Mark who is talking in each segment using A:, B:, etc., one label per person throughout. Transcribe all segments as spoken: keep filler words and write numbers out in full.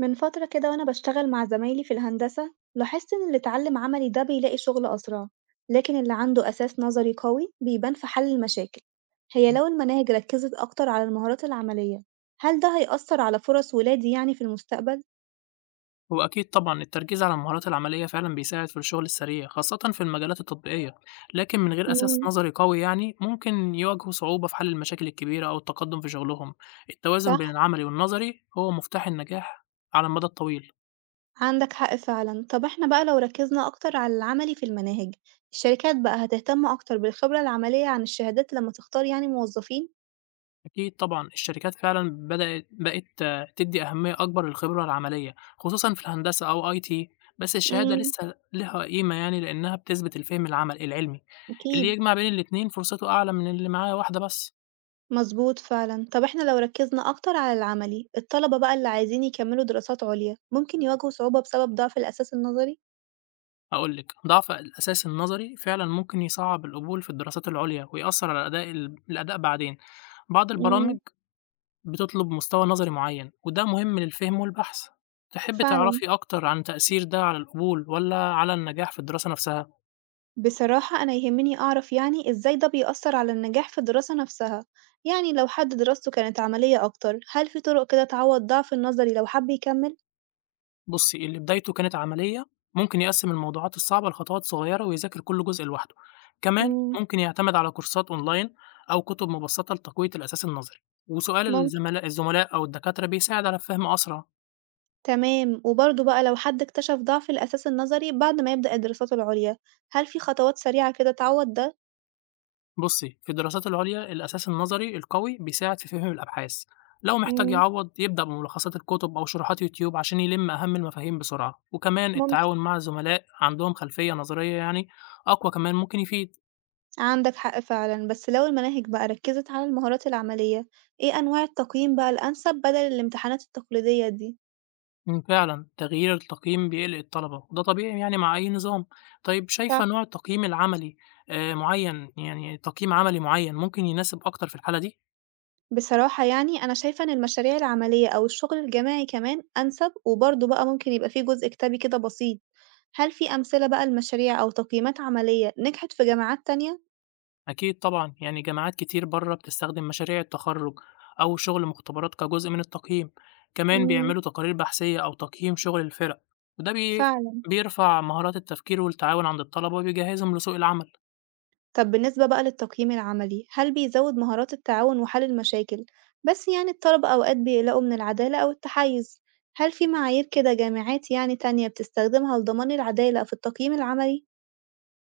A: من فترة كده وأنا بشتغل مع زمايلي في الهندسة لاحظت إن اللي اتعلم عملي ده بيلاقي شغل أسرع، لكن اللي عنده أساس نظري قوي بيبان في حل المشاكل. هي
B: إمم.
A: لو المناهج ركزت أكتر على المهارات العملية، هل ده هيأثر على فرص ولادي يعني في المستقبل؟
B: هو أكيد طبعًا التركيز على المهارات العملية فعلًا بيساعد في الشغل السريع، خاصةً في المجالات التطبيقية، لكن من غير أساس
A: مم،
B: نظري قوي يعني ممكن يواجهوا صعوبة في حل المشاكل الكبيرة أو التقدم في شغلهم. التوازن بين
A: صح
B: العملي والنظري هو مفتاح النجاح على المدى الطويل.
A: عندك حق فعلا. طب احنا بقى لو ركزنا أكتر على العملي في المناهج، الشركات بقى هتهتم أكتر بالخبرة العملية عن الشهادات لما تختار يعني موظفين؟
B: أكيد طبعًا، الشركات فعلًا بدأت بقت آه، تدّي أهمية أكبر للخبرة العملية، خصوصًا في الهندسة أو آي تي، بس الشهادة
A: مم،
B: لسه ليها قيمة يعني لإنها بتثبت الفهم العمل العلمي، اللي
A: أكيد.
B: يجمع بين الاتنين فرصته أعلى من اللي معاه واحدة بس.
A: مظبوط فعلًا، طب إحنا لو ركّزنا أكتر على العملي، الطلبة بقى اللي عايزين يكمّلوا دراسات عُليا ممكن يواجهوا صعوبة بسبب ضعف الأساس النظري؟
B: هاقول لِك، ضعف الأساس النظري فعلًا ممكن يصعّب القبول في الدراسات العُليا ويأثّر على أداء ال الأداء بعدين. بعض البرامج
A: إمم،
B: بتطلب مستوى نظري معيّن وده مهم للفهم والبحث. تحبّي
A: فعلًا،
B: تعرفي أكتر عن تأثير ده على القبول والّا على النجاح في الدراسة نفسها؟
A: بصراحة أنا يهمّني أعرف يعني إزاي ده بيأثّر على النجاح في الدراسة نفسها، يعني لو حد دراسته كانت عملية أكتر، هل في طرق كده تعوّض ضعف النظري لو حَب يكمّل؟
B: بُصّي، اللي بدايته كانت عملية ممكن يقسّم الموضوعات الصعبة لخطوات صغيرة ويذاكر كل جزء لوحده، كمان
A: إمم،
B: ممكن يعتمد على كورسات أونلاين أو كتب مبسّطة لتقوية الأساس النظري، وسؤال
A: ممكن،
B: الزملا الزملاء أو الدكاترة بيساعد على الفهم أسرع.
A: تمام، وبرضه بقى لو حد اكتشف ضعف الأساس النظري بعد ما يبدأ الدراسات العُليا، هل في خطوات سريعة كده تعوّض ده؟
B: بُصّي، في الدراسات العُليا الأساس النظري القوي بيساعد في فهم الأبحاث، لو محتاج
A: إمم،
B: يعوّض يبدأ بملخصات الكتب أو شروحات يوتيوب عشان يلِم أهم المفاهيم بسرعة، وكمان
A: ممكن.
B: التعاون مع زملاء عندهم خلفية نظرية يعني أقوى كمان ممكن يفيد.
A: عندك حق فعلا. بس لو المناهج بقى ركزت على المهارات العملية، ايه أنواع التقييم بقى الأنسب بدل الامتحانات التقليدية دي؟
B: إمم، فعلًا تغيير التقييم بيقلق الطلبة، وده طبيعي يعني مع أي نظام. طيب شايفة
A: ف-
B: نوع التقييم العملي آآ، معيّن يعني تقييم عملي معيّن ممكن يناسب أكتر في الحالة دي؟
A: بصراحة يعني أنا شايفة إن المشاريع العملية أو الشغل الجماعي كمان أنسب، وبرضه بقى ممكن يبقى فيه جزء كتابي كده بسيط. هل في أمثلة بقى لمشاريع أو تقييمات عملية نجحت في جامعات تانية؟
B: أكيد طبعًا، يعني جامعات كتير برّه بتستخدم مشاريع التخرُّج أو شغل مختبرات كجزء من التقييم، كمان
A: امم.
B: بيعملوا تقارير بحثية أو تقييم شغل الفِرَق، وده بي
A: فعلا.
B: بيرفع مهارات التفكير والتعاون عند الطلبة وبيجهّزهم لسوق العمل.
A: طب بالنسبة بقى للتقييم العملي، هل بيزود مهارات التعاون وحل المشاكل؟ بس يعني الطلبة أوقات بيقلقوا من العدالة أو التحيز، هل في معايير كده جامعات يعني تانية بتستخدمها لضمان العدالة في التقييم العملي؟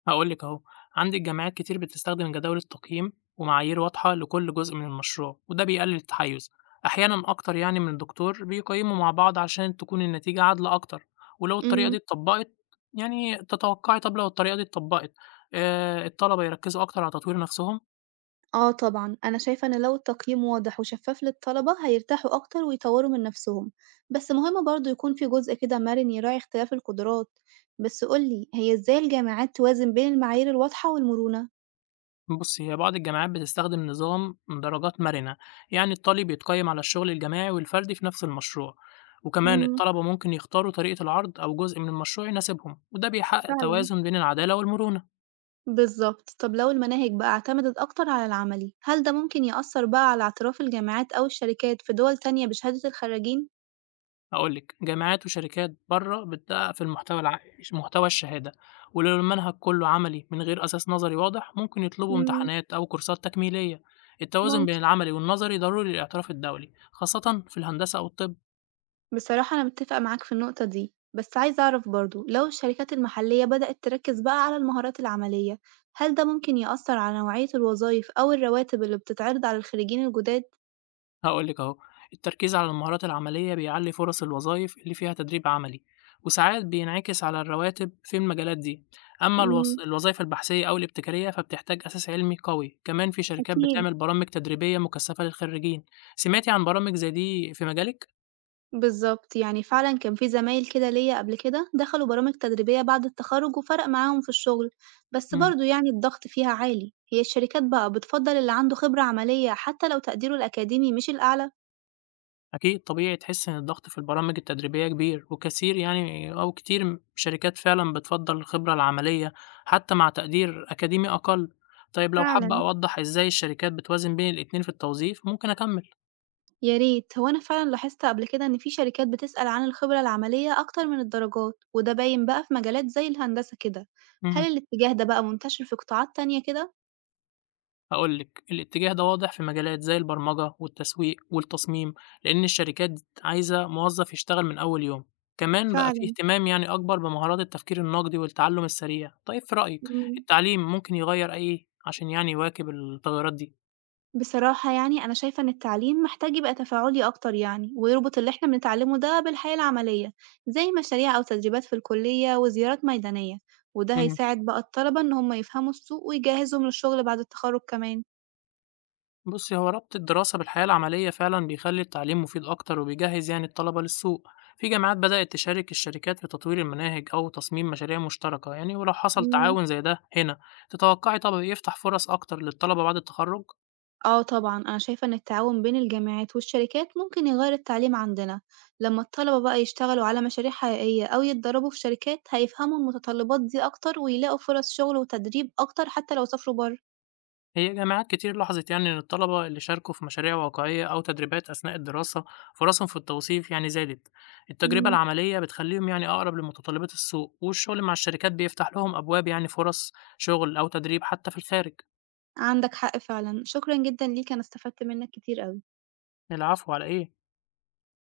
B: هاقول لِك أهو، عندِك جامعات كتير بتستخدم جداول التقييم ومعايير واضحة لكل جزء من المشروع، وده بيقلل التحيز، أحيانًا أكتر يعني من الدكتور بيقيموا مع بعض عشان تكون النتيجة عادلة أكتر، ولو الطريقة دي
A: امم.
B: اتطبقت يعني تتوقعي طب لو الطريقة دي اتطبقت آآ، الطلبة يركزوا أكتر على تطوير نفسهم؟
A: آه طبعا، أنا شايفة إن لو التقييم واضح وشفاف للطلبة هيرتاحوا أكتر ويطوروا من نفسهم، بس مهم برضه يكون في جزء كده مرن يراعي اختلاف القدرات، بس قولي هي إزاي الجامعات توازن بين المعايير الواضحة والمرونة؟
B: بُصّي، هي بعض الجامعات بتستخدم نظام درجات مرنة، يعني الطالب يتقيّم على الشغل الجماعي والفردي في نفس المشروع، وكمان
A: امم.
B: الطلبة ممكن يختاروا طريقة العرض أو جزء من المشروع يناسبهم، وده بيحقق
A: فعلا.
B: توازن بين العدالة والمرونة.
A: بالضبط. طب لو المناهج بقى اعتمدت أكتر على العملي، هل ده ممكن يأثّر بقى على اعتراف الجامعات أو الشركات في دول تانية بشهادة الخرّيجين؟
B: هاقول لك، جامعات وشركات برّه بتدقق في المحتوى الع محتوى الشهادة، ولو المنهج كله عملي من غير أساس نظري واضح، ممكن يطلبوا
A: إمم،
B: امتحانات أو كورسات تكميلية. التوازن بين
A: ممكن.
B: العملي والنظري ضروري للاعتراف الدولي، خاصةً في الهندسة أو الطب.
A: بصراحة أنا متّفقة معاك في النقطة دي، بس عايزة أعرف برضه لو الشركات المحلية بدأت تركّز بقى على المهارات العملية، هل ده ممكن يأثّر على نوعية الوظايف أو الرواتب اللي بتتعرض على الخريجين الجداد؟
B: هاقول لِك أهو، التركيز على المهارات العملية بيعلّي فرص الوظايف اللي فيها تدريب عملي، وساعات بينعكس على الرواتب في المجالات دي، أمّا الوظ
A: إمم،
B: الوظايف البحثية أو الابتكارية فبتحتاج أساس علمي قوي، كمان في شركات
A: أكيد.
B: بتعمل برامج تدريبية مكثفة للخريجين، سمعتِ عن برامج زي دي في مجالِك؟
A: بالضبط، يعني فعلًا كان في زمايل كده ليّا قبل كده دخلوا برامج تدريبية بعد التخرُّج وفرق معاهم في الشغل، بس
B: إمم.
A: برضه يعني الضغط فيها عالي، هي الشركات بقى بتفضّل اللي عنده خبرة عملية حتى لو تقديره الأكاديمي مش الأعلى؟
B: أكيد طبيعي تحس إن الضغط في البرامج التدريبية كبير وكثير يعني أو كتير م- شركات فعلا بتفضل الخبرة العملية حتى مع تقدير أكاديمي أقل. طيب لو حابة
A: فعلًا.
B: أوضح إزاي الشركات بتوازن بين الاتنين في التوظيف، ممكن أكمل.
A: يا ريت، هو أنا فعلًا لاحظت قبل كده إن في شركات بتسأل عن الخبرة العملية أكتر من الدرجات، وده باين بقى في مجالات زي الهندسة كده، هل
B: امم،
A: الاتجاه ده بقى منتشر في قطاعات تانية كده؟
B: هقولك الاتجاه ده واضح في مجالات زي البرمجة والتسويق والتصميم، لأن الشركات عايزة موظف يشتغل من أول يوم. كمان بقى فيه
A: فعلًا.
B: اهتمام يعني أكبر بمهارات التفكير النقدي والتعلم السريع. طيب في رأيك
A: إمم.
B: التعليم ممكن يغير أيه عشان يعني يواكب التغيرات دي؟
A: بصراحة يعني أنا شايفة إن التعليم محتاج يبقى تفاعلي أكتر يعني، ويربط اللي إحنا بنتعلمه ده بالحياة العملية، زي مشاريع أو تدريبات في الكلية وزيارات ميدانية، وده
B: إمم.
A: هيساعد بقى الطلبة إن هم يفهموا السوق ويجهزهم للشغل بعد التخرج كمان.
B: بُصّي، هو ربط الدراسة بالحياة العملية فعلًا بيخلّي التعليم مفيد أكتر وبيجهّز يعني الطلبة للسوق. في جامعات بدأت تشارك الشركات في تطوير المناهج أو تصميم مشاريع مشتركة يعني، ولو حصل
A: مم.
B: تعاون زي ده هنا، تتوقّعي طب يفتح فرص أكتر للطلبة بعد التخرُّج؟
A: آه طبعا، أنا شايفة إن التعاون بين الجامعات والشركات ممكن يغير التعليم عندنا. لما الطلبة بقى يشتغلوا على مشاريع حقيقية أو يتدربوا في شركات هيفهموا المتطلبات دي أكتر ويلاقوا فرص شغل وتدريب أكتر حتى لو سافروا
B: هي جامعات كتير لاحظت يعني إن الطلبة اللي شاركوا في مشاريع واقعية أو تدريبات أثناء الدراسة، فرصهم في التوظيف يعني زادت. التجربة
A: بره.
B: العملية بتخلّيهم يعني أقرب لمتطلبات السوق، والشغل مع الشركات بيفتح لهم أبواب يعني فرص شغل أو تدريب حتى في الخارج.
A: عندك حق فعلًا، شكرًا جدًا ليك، أنا استفدت منّك كتير أوي.
B: العفو على إيه؟